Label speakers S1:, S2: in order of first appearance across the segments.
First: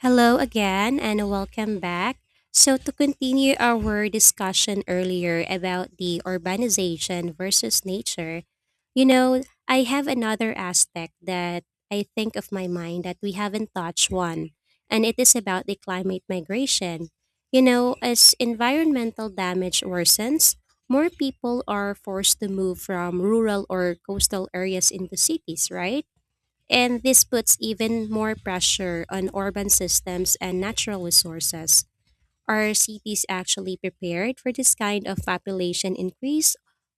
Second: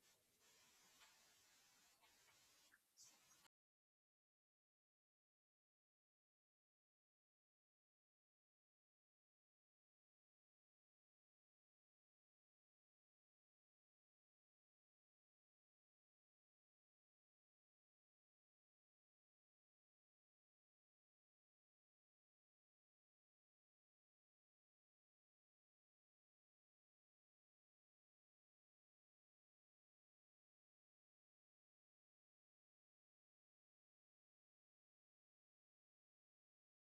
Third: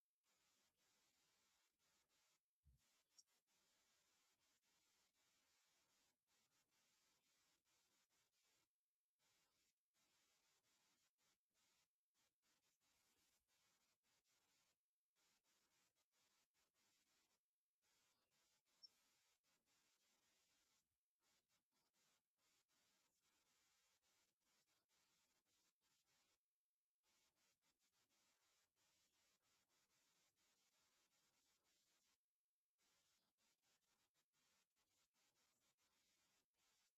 S1: Hello again and welcome back. So, to continue our discussion earlier about the urbanization versus nature, you know, I have another aspect that I think of my mind that we haven't touched one, and it is about the climate migration. You know, as environmental damage worsens, more people are forced to move from rural or coastal areas into cities, right? And this puts even more pressure on urban systems and natural resources. Are cities actually prepared for this kind of population increase,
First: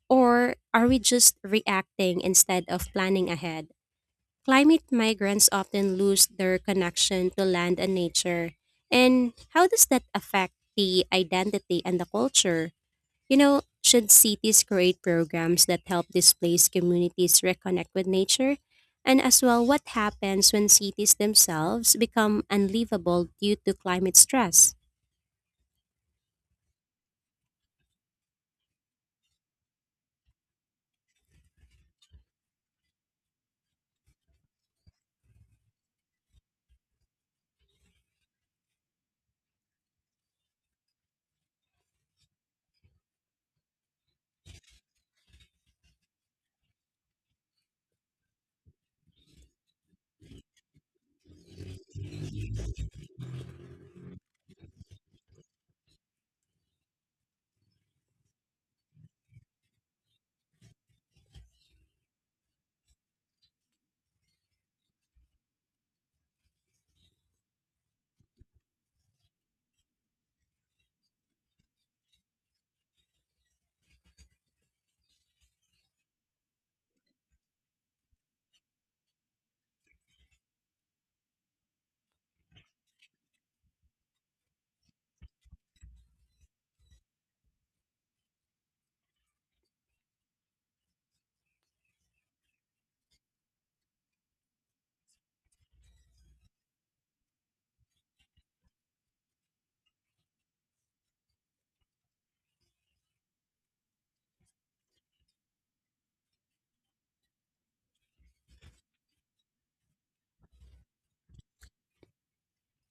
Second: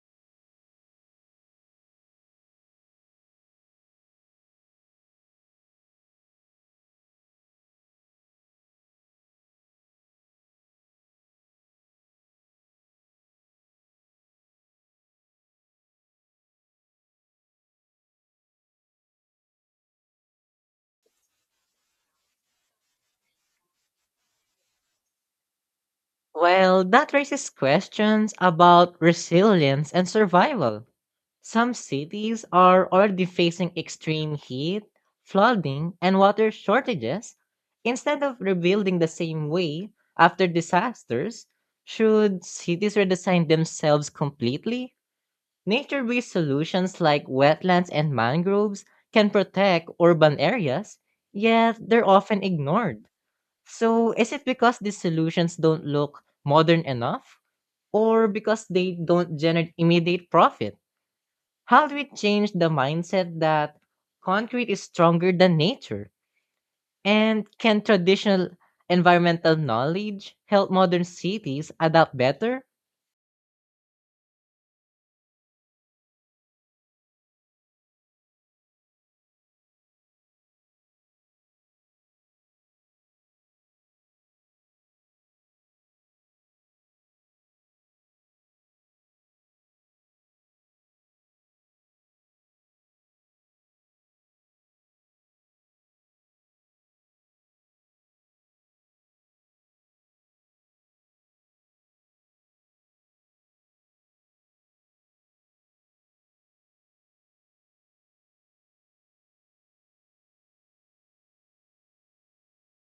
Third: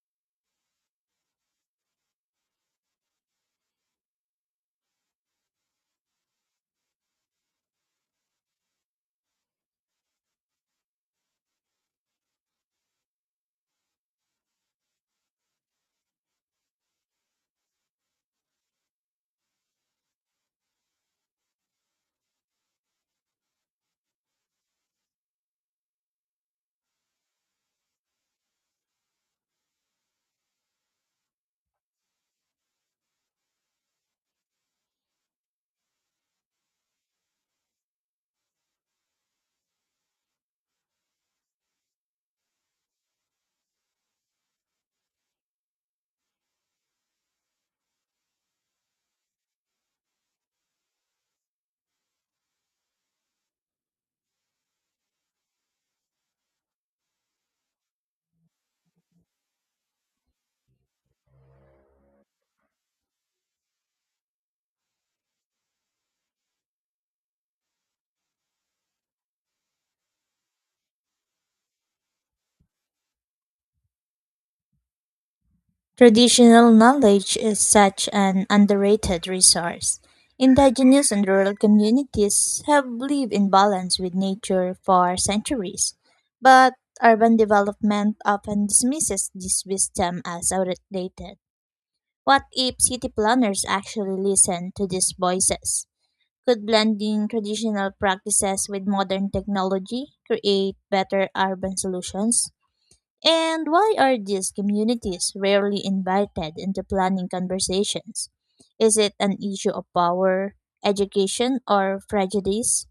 S1: or are we just reacting instead of planning ahead? Climate migrants often lose their connection to land and nature. And how does that affect the identity and the culture? You know, should cities create programs that help displaced communities reconnect with nature? And as well, what happens when cities themselves become unlivable due to climate stress?
S2: Well, that raises questions about resilience and survival. Some cities are already facing extreme heat, flooding, and water shortages. Instead of rebuilding the same way after disasters, should cities redesign themselves completely? Nature based solutions like wetlands and mangroves can protect urban areas, yet they're often ignored. So, is it because these solutions don't look modern enough or because they don't generate immediate profit? How do we change the mindset that concrete is stronger than nature? And can traditional environmental knowledge help modern cities adapt better?
S3: Traditional knowledge is such an underrated resource. Indigenous and rural communities have lived in balance with nature for centuries, but urban development often dismisses this wisdom as outdated. What if city planners actually listen to these voices? Could blending traditional practices with modern technology create better urban solutions? And why are these communities rarely invited into planning conversations? Is it an issue of power, education, or prejudice?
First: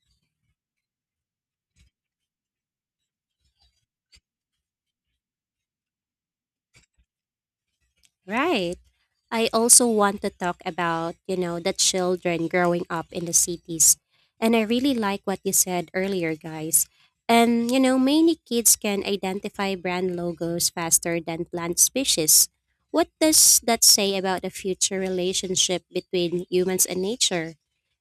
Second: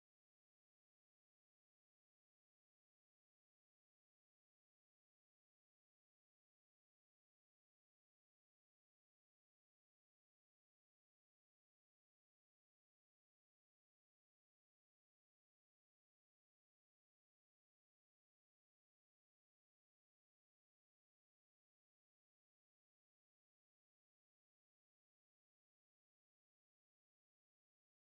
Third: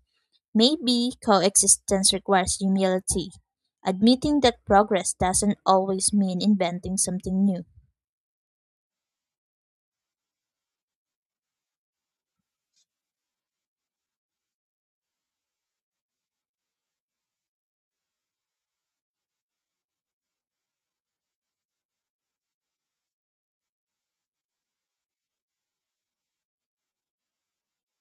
S3: Maybe coexistence requires humility, admitting that progress doesn't always mean inventing something new.
S1: Right. I also want to talk about, you know, the children growing up in the cities. And I really like what you said earlier, guys. And, you know, many kids can identify brand logos faster than plant species. What does that say about the future relationship between humans and nature?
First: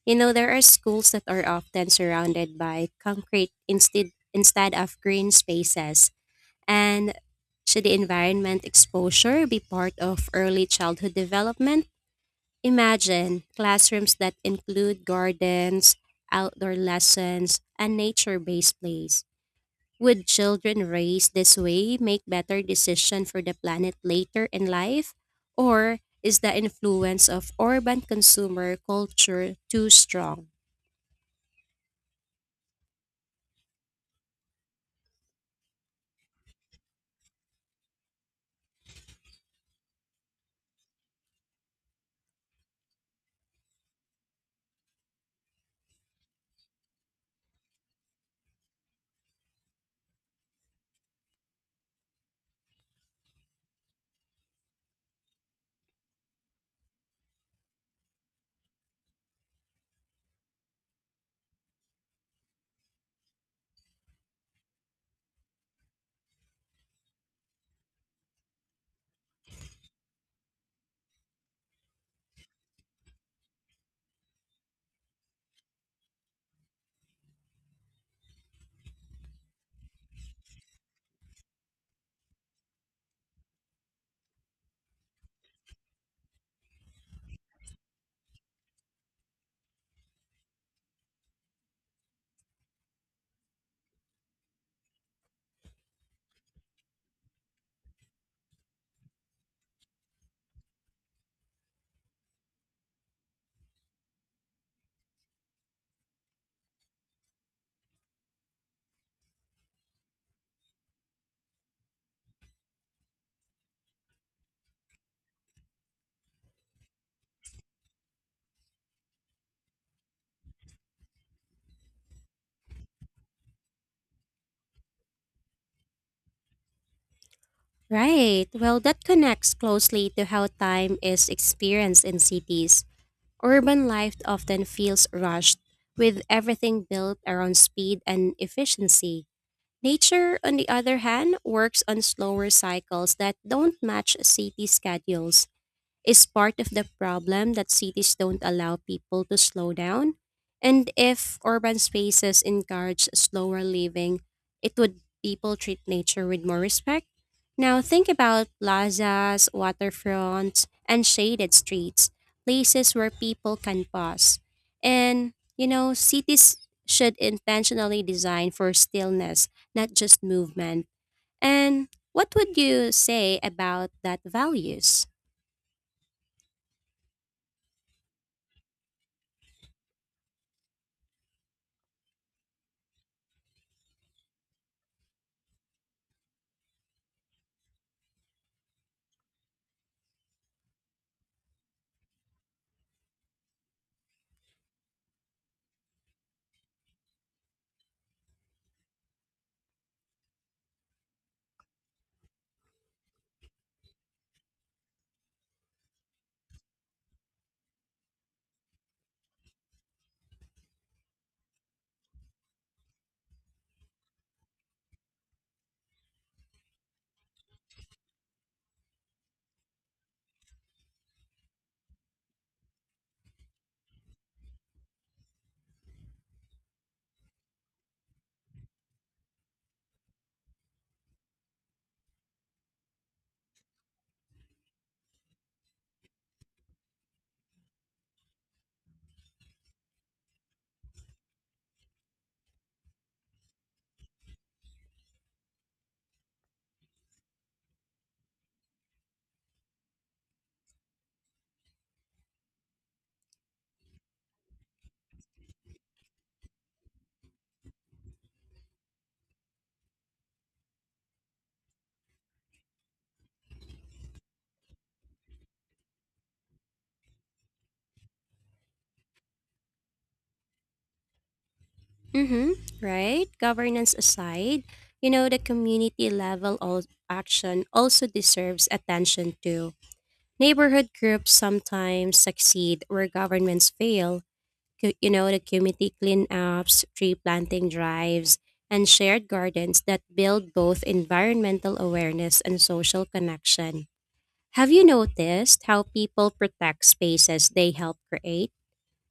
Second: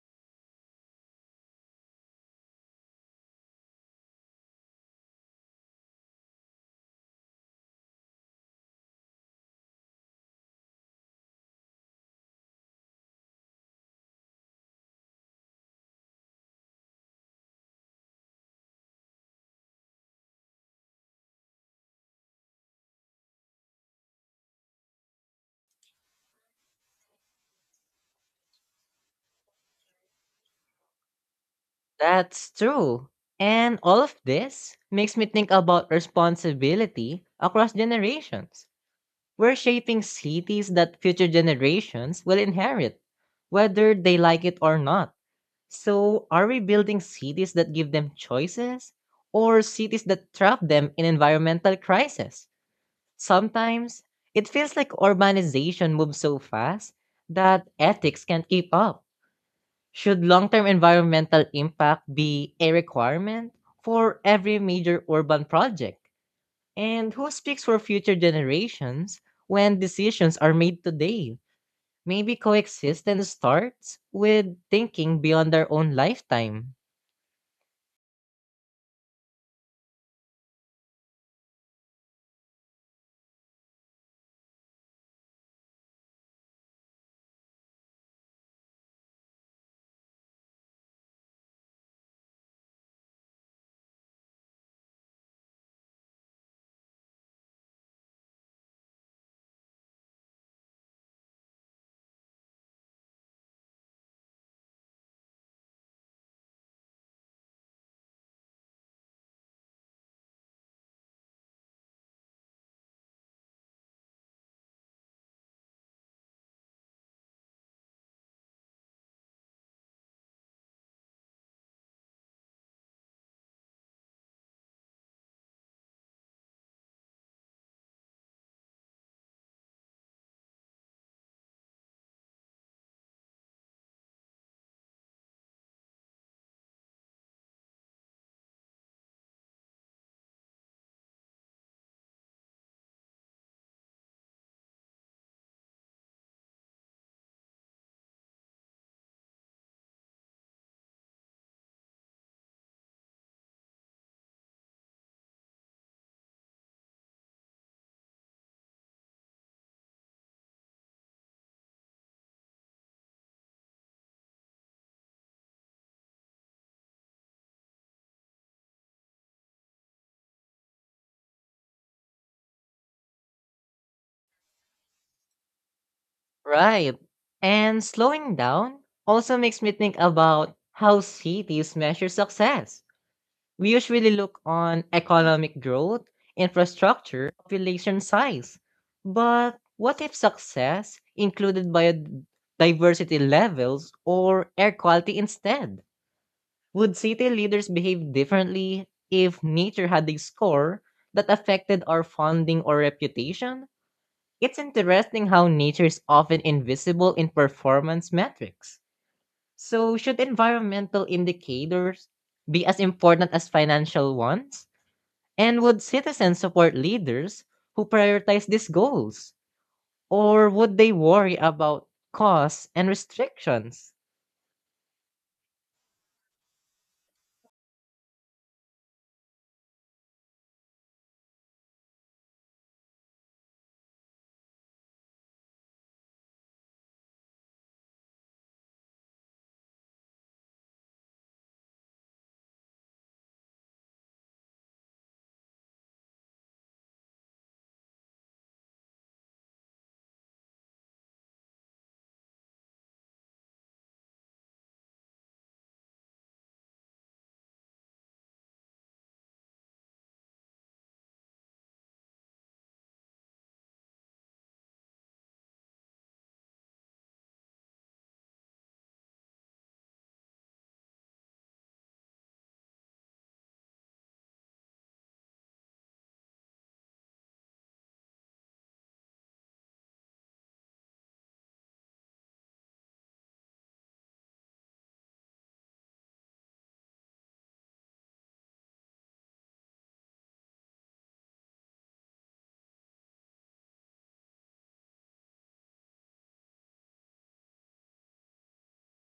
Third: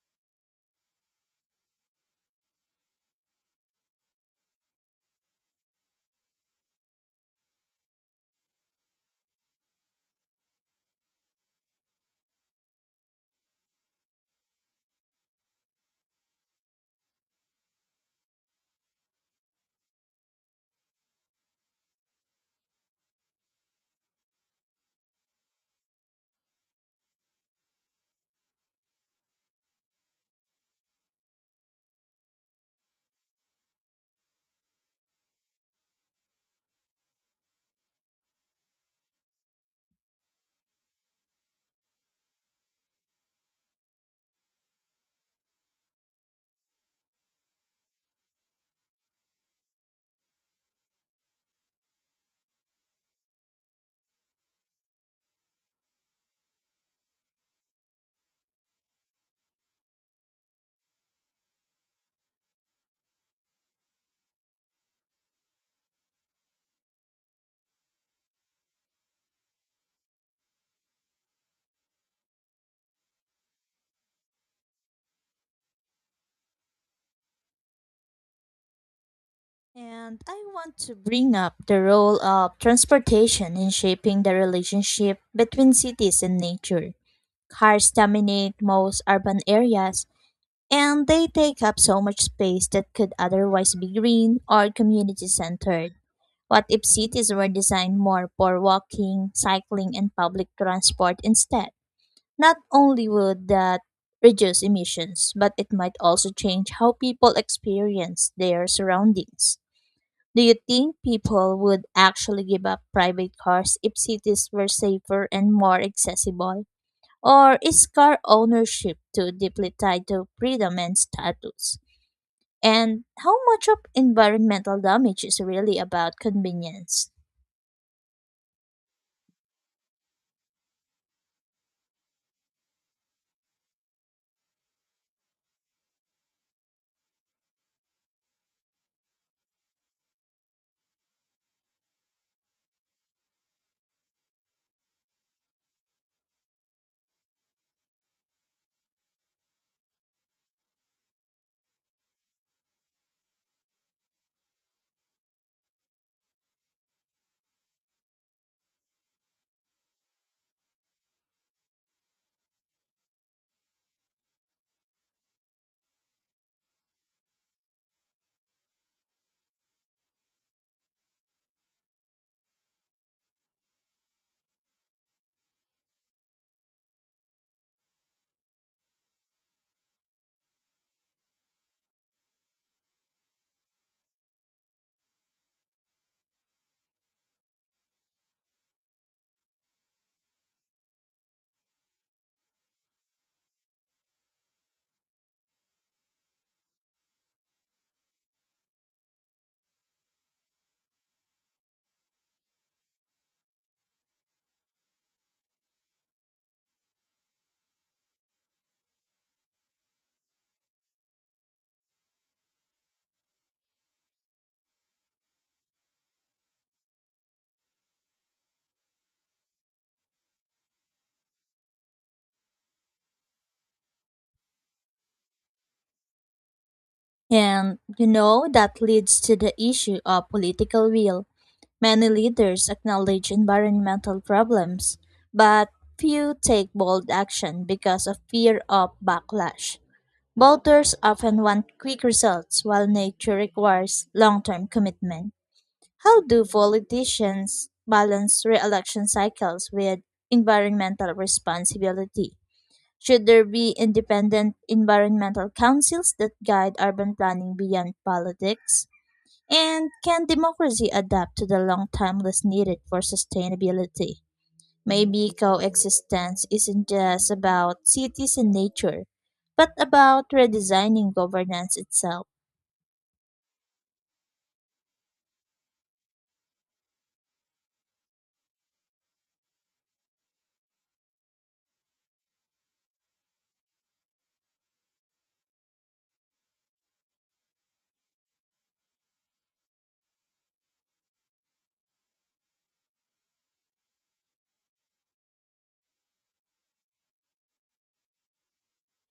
S1: You know, there are schools that are often surrounded by concrete instead of green spaces, and should the environment exposure be part of early childhood development? Imagine classrooms that include gardens, outdoor lessons, and nature based plays. Would children raised this way make better decisions for the planet later in life? Or is the influence of urban consumer culture too strong?
S2: That's true. And all of this makes me think about responsibility across generations. We're shaping cities that future generations will inherit, whether they like it or not. So, are we building cities that give them choices or cities that trap them in environmental crisis? Sometimes it feels like urbanization moves so fast that ethics can't keep up. Should long term environmental impact be a requirement for every major urban project? And who speaks for future generations when decisions are made today? Maybe coexistence starts with thinking beyond our own lifetime.
S3: And I want to bring up the role of transportation in shaping the relationship between cities and nature. Cars dominate most urban areas, and they take up so much space that could otherwise be green or community centered. What if cities were designed more for walking, cycling, and public transport instead? Not only would that reduce emissions, but it might also change how people experience their surroundings. Do you think people would actually give up private cars if cities were safer and more accessible? Or is car ownership too deeply tied to freedom and status? And how much of environmental damage is really about convenience.
S1: Right. Well, that connects closely to how time is experienced in cities. Urban life often feels rushed, with everything built around speed and efficiency. Nature, on the other hand, works on slower cycles that don't match city schedules. Is part of the problem that cities don't allow people to slow down? And if urban spaces encourage slower living, it would people treat nature with more respect. Now think about plazas, waterfronts, and shaded streets, places where people can pause. And you know, cities should intentionally design for stillness, not just movement. And what would you say about that values?
S2: Right. And slowing down also makes me think about how cities measure success. We usually look on economic growth, infrastructure, population size. But what if success included biodiversity levels or air quality instead? Would city leaders behave differently if nature had a score that affected our funding or reputation? It's interesting how nature is often invisible in performance metrics. So, should environmental indicators be as important as financial ones? And would citizens support leaders who prioritize these goals? Or would they worry about costs and restrictions?
S3: And you know, that leads to the issue of political will. Many leaders acknowledge environmental problems, but few take bold action because of fear of backlash. Voters often want quick results, while nature requires long term commitment. How do politicians balance re election cycles with environmental responsibility? Should there be independent environmental councils that guide urban planning beyond politics? And can democracy adapt to the long timeless needed for sustainability? Maybe coexistence isn't just about cities and nature, but about redesigning governance itself.
S1: Mm-hmm, right? Governance aside, you know, the community level action also deserves attention too. Neighborhood groups sometimes succeed where governments fail. You know, the community cleanups, tree planting drives, and shared gardens that build both environmental awareness and social connection. Have you noticed how people protect spaces they help create?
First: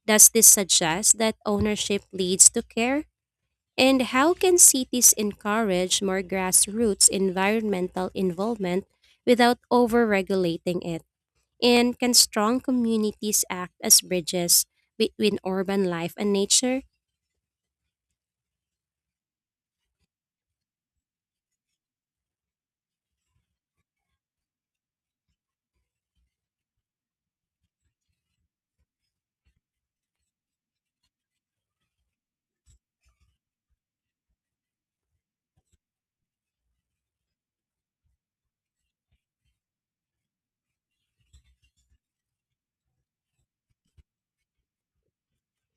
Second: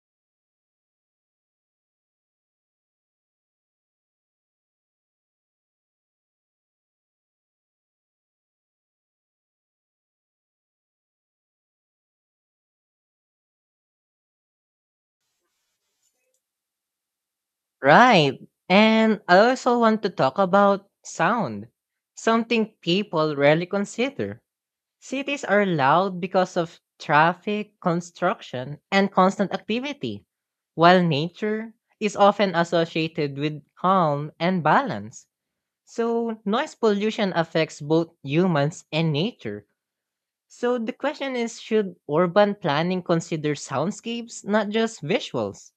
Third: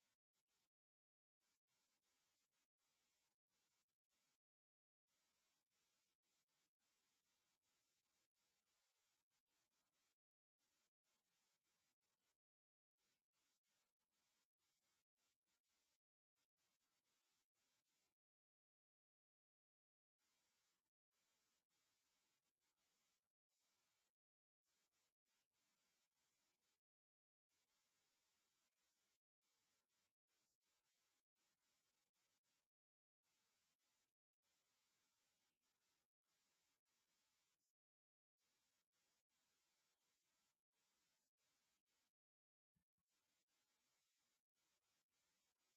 S1: Does this suggest that ownership leads to care? And how can cities encourage more grassroots environmental involvement without overregulating it? And can strong communities act as bridges between urban life and nature?
S2: Right. And I also want to talk about sound, something people rarely consider. Cities are loud because of traffic, construction, and constant activity, while nature is often associated with calm and balance. So, noise pollution affects both humans and nature. So, the question is should urban planning consider soundscapes, not just visuals?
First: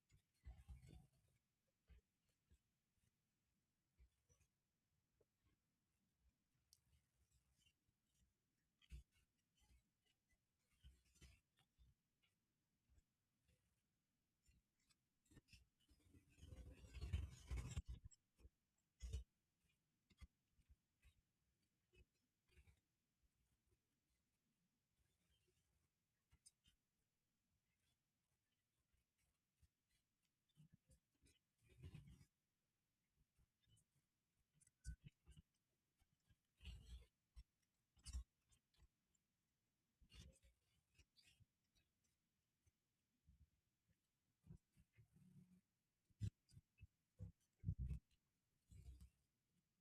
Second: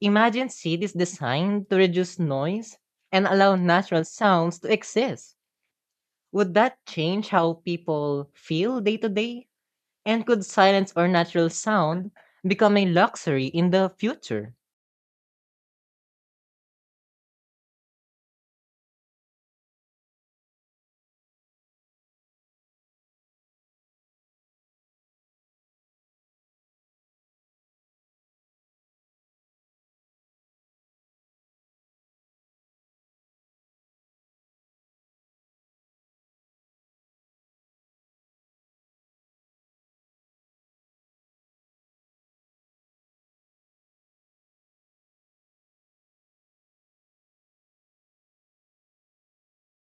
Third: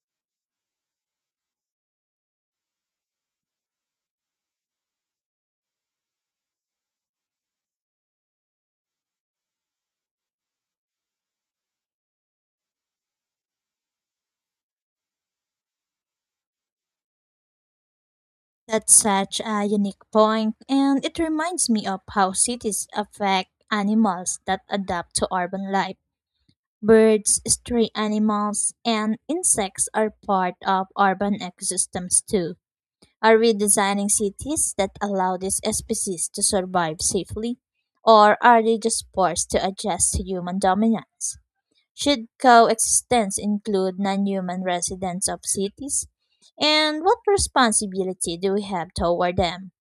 S2: Imagine cities designed to reduce noise and allow natural sounds to exist. Would that change how people feel day to day? And could silence or natural sound become a luxury in the future?
S3: That's such a unique point, and it reminds me of how cities affect animals that adapt to urban life. Birds, stray animals, and insects are part of urban ecosystems too. Are we designing cities that allow these species to survive safely? Or are they just forced to adjust to human dominance? Should coexistence include non human residents of cities? And what responsibility do we have toward them?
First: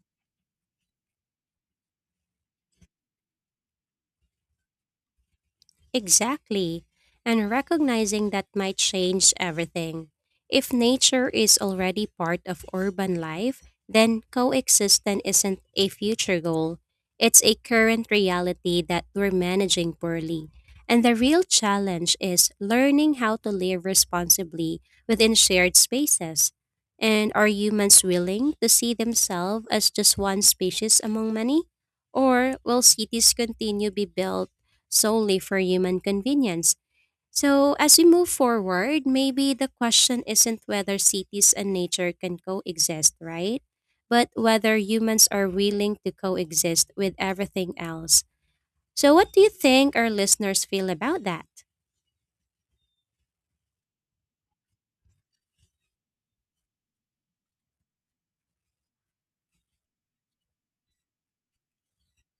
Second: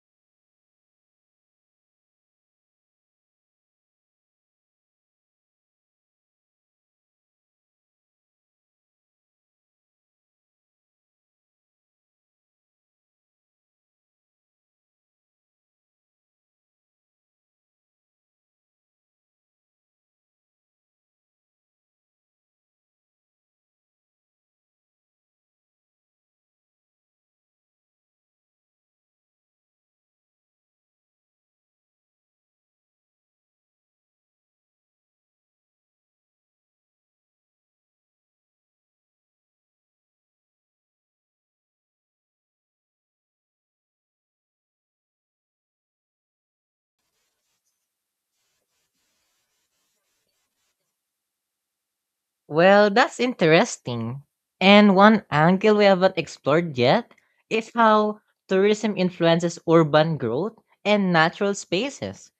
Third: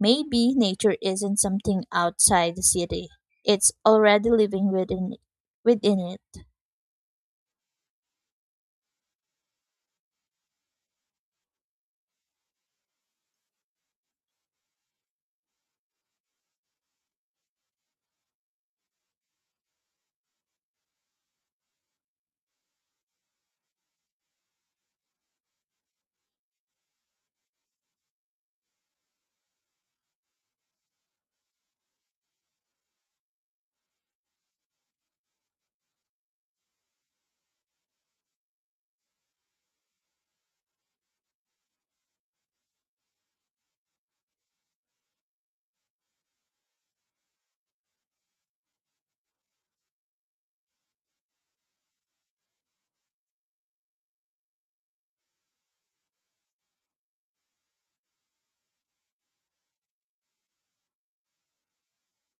S3: Maybe nature isn't something outside the city, it's already living within it.
S1: Exactly. And recognizing that might change everything. If nature is already part of urban life, then coexistence isn't a future goal. It's a current reality that we're managing poorly. And the real challenge is learning how to live responsibly within shared spaces. And are humans willing to see themselves as just one species among many? Or will cities continue to be built solely for human convenience? So, as we move forward, maybe the question isn't whether cities and nature can coexist, right? But whether humans are willing to coexist with everything else. So, what do you think our listeners feel about that?
S2: Well, that's interesting. And one angle we haven't explored yet is how tourism influences urban growth and natural spaces.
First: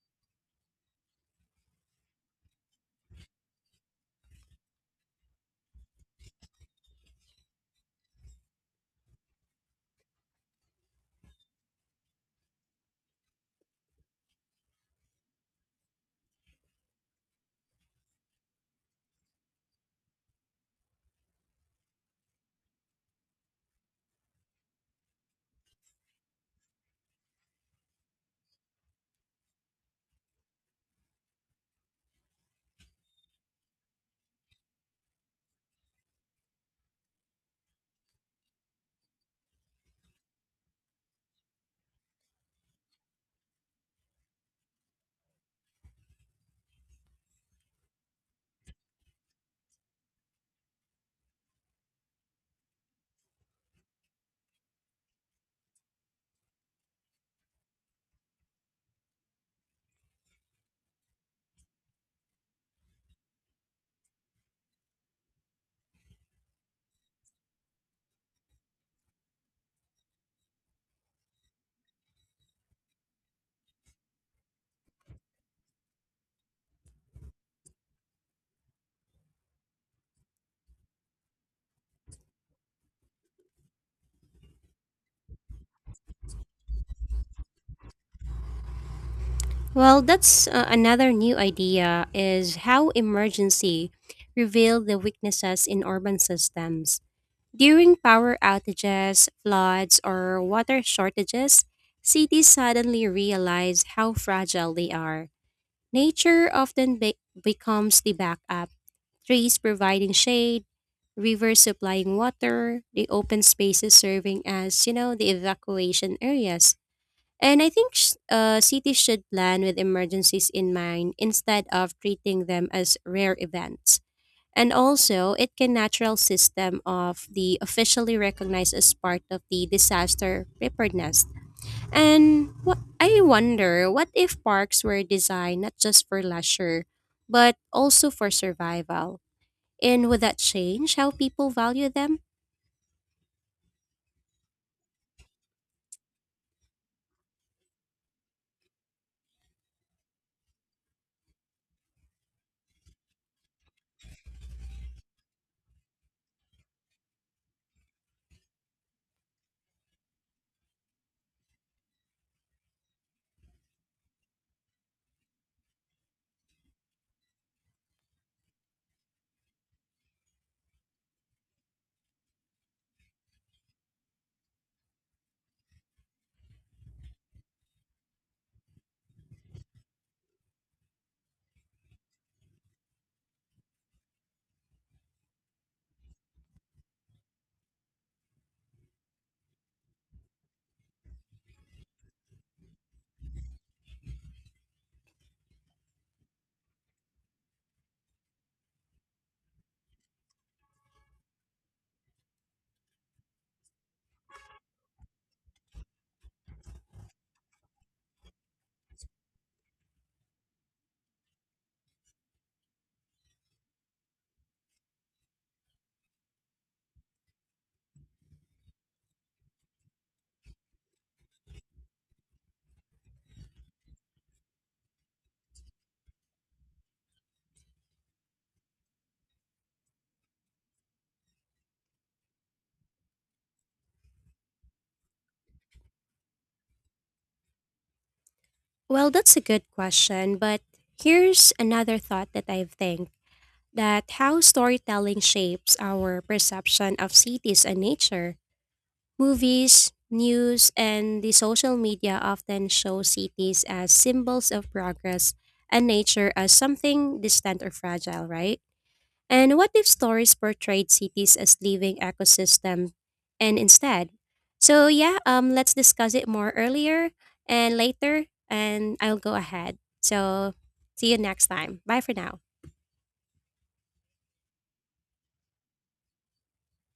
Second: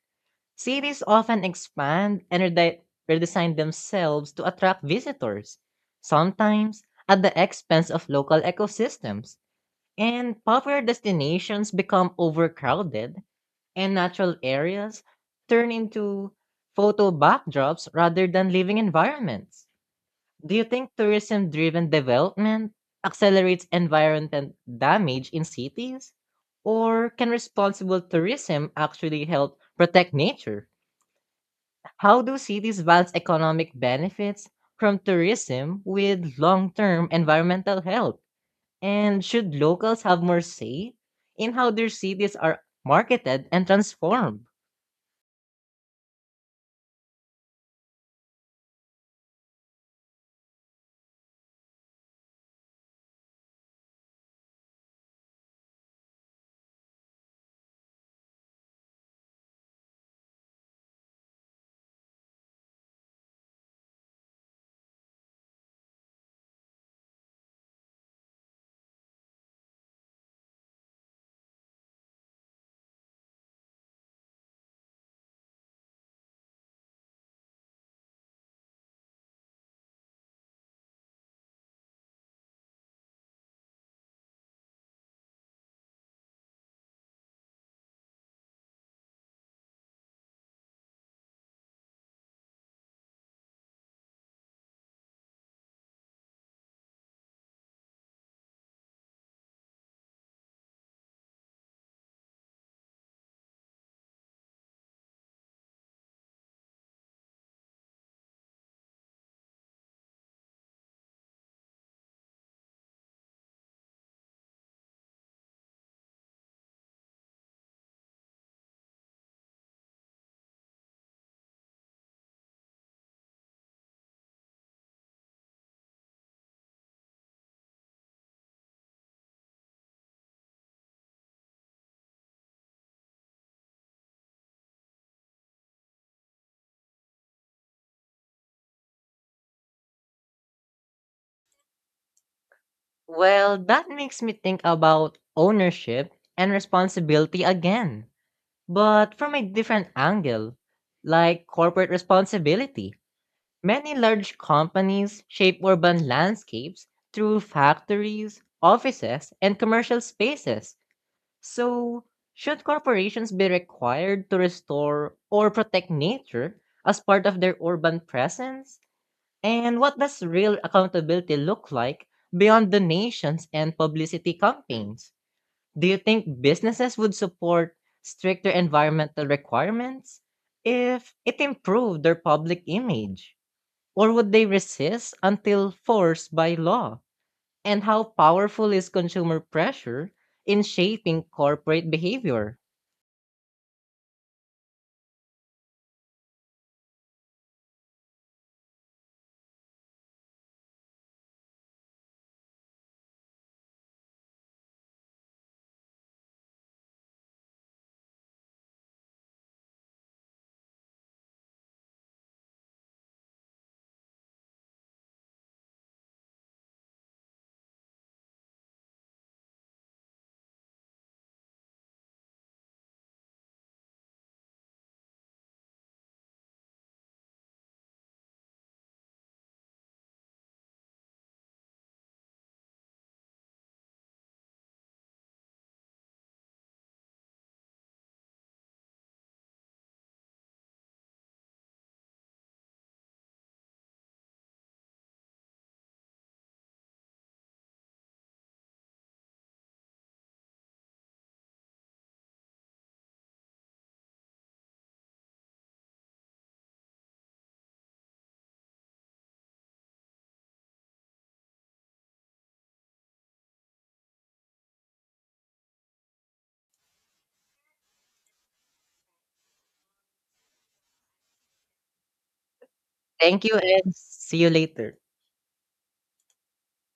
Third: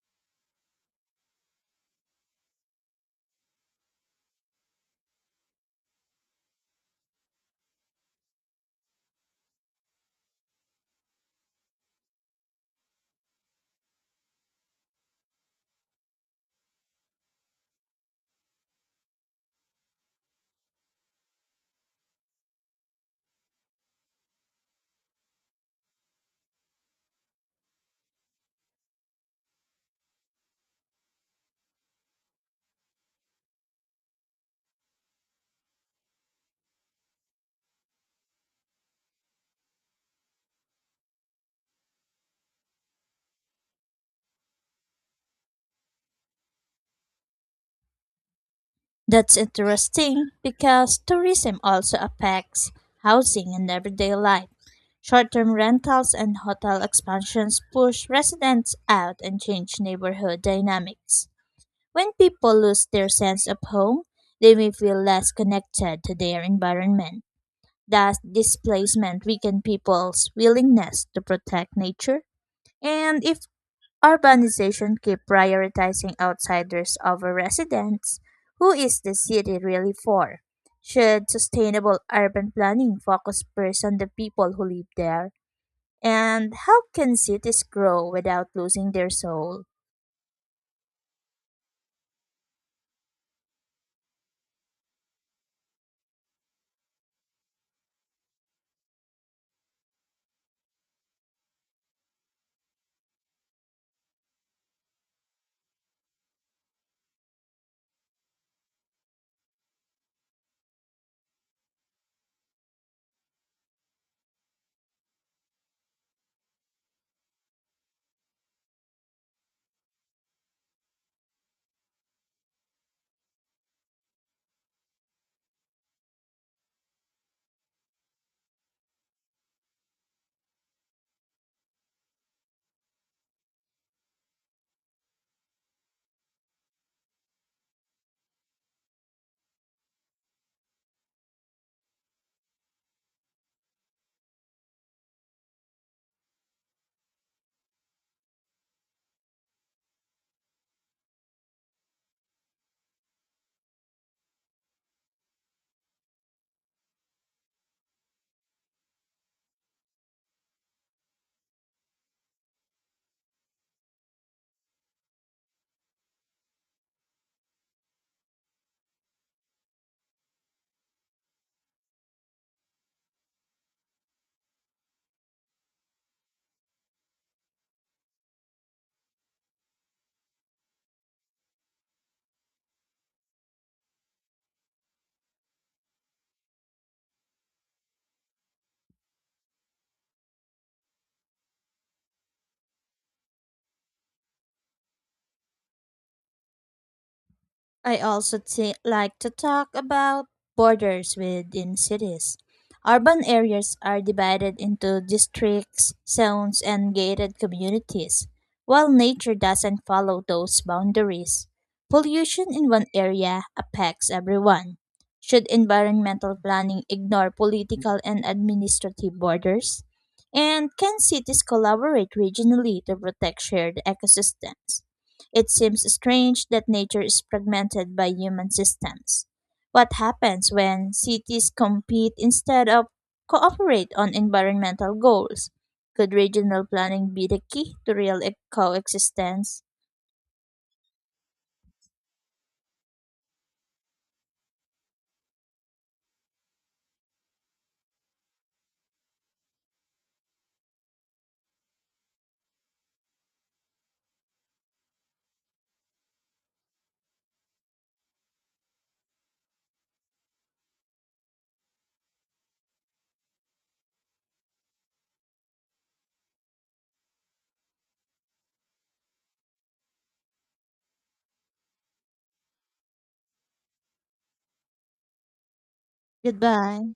S2: Cities often expand and redesign themselves to attract visitors, sometimes at the expense of local ecosystems. And popular destinations become overcrowded, and natural areas turn into photo backdrops rather than living environments. Do you think tourism driven development accelerates environmental damage in cities? Or can responsible tourism actually help protect nature? How do cities balance economic benefits from tourism with long term environmental health? And should locals have more say in how their cities are marketed and transformed?
S3: That's interesting because tourism also affects housing and everyday life. Short-term rentals and hotel expansions push residents out and change neighborhood dynamics. When people lose their sense of home, they may feel less connected to their environment. Does displacement weaken people's willingness to protect nature? And if urbanization keep prioritizing outsiders over residents. Who is the city really for? Should sustainable urban planning focus first on the people who live there? And how can cities grow without losing their soul?
S1: Well, that's another new idea is how emergency revealed the weaknesses in urban systems. During power outages, floods, or water shortages, cities suddenly realize how fragile they are. Nature often becomes the backup, trees providing shade, rivers supplying water, the open spaces serving as, you know, the evacuation areas. And I think cities should plan with emergencies in mind instead of treating them as rare events. And also, it can natural system of the officially recognized as part of the disaster preparedness. And what I wonder, what if parks were designed not just for leisure, but also for survival? And would that change how people value them?
S2: Well, that makes me think about ownership and responsibility again, but from a different angle, like corporate responsibility. Many large companies shape urban landscapes through factories, offices, and commercial spaces. So, should corporations be required to restore or protect nature as part of their urban presence? And what does real accountability look like beyond donations and publicity campaigns? Do you think businesses would support stricter environmental requirements if it improved their public image? Or would they resist until forced by law? And how powerful is consumer pressure in shaping corporate behavior?
S3: I also like to talk about borders within cities. Urban areas are divided into districts, zones, and gated communities, while nature doesn't follow those boundaries. Pollution in one area affects everyone. Should environmental planning ignore political and administrative borders? And can cities collaborate regionally to protect shared ecosystems? It seems strange that nature is fragmented by human systems. What happens when cities compete instead of cooperate on environmental goals? Could regional planning be the key to real e-
S1: Well, that's a
S3: coexistence?
S1: good question, but here's another thought that I think that how storytelling shapes our perception of cities and nature. Movies, news, and the social media often show cities as symbols of progress and nature as something distant or fragile, right? And what if stories portrayed cities as living ecosystem and instead? So yeah, let's discuss it more earlier and later and I'll go ahead. So see you next time. Bye for now.
S2: Thank you and see you later.
S3: Goodbye.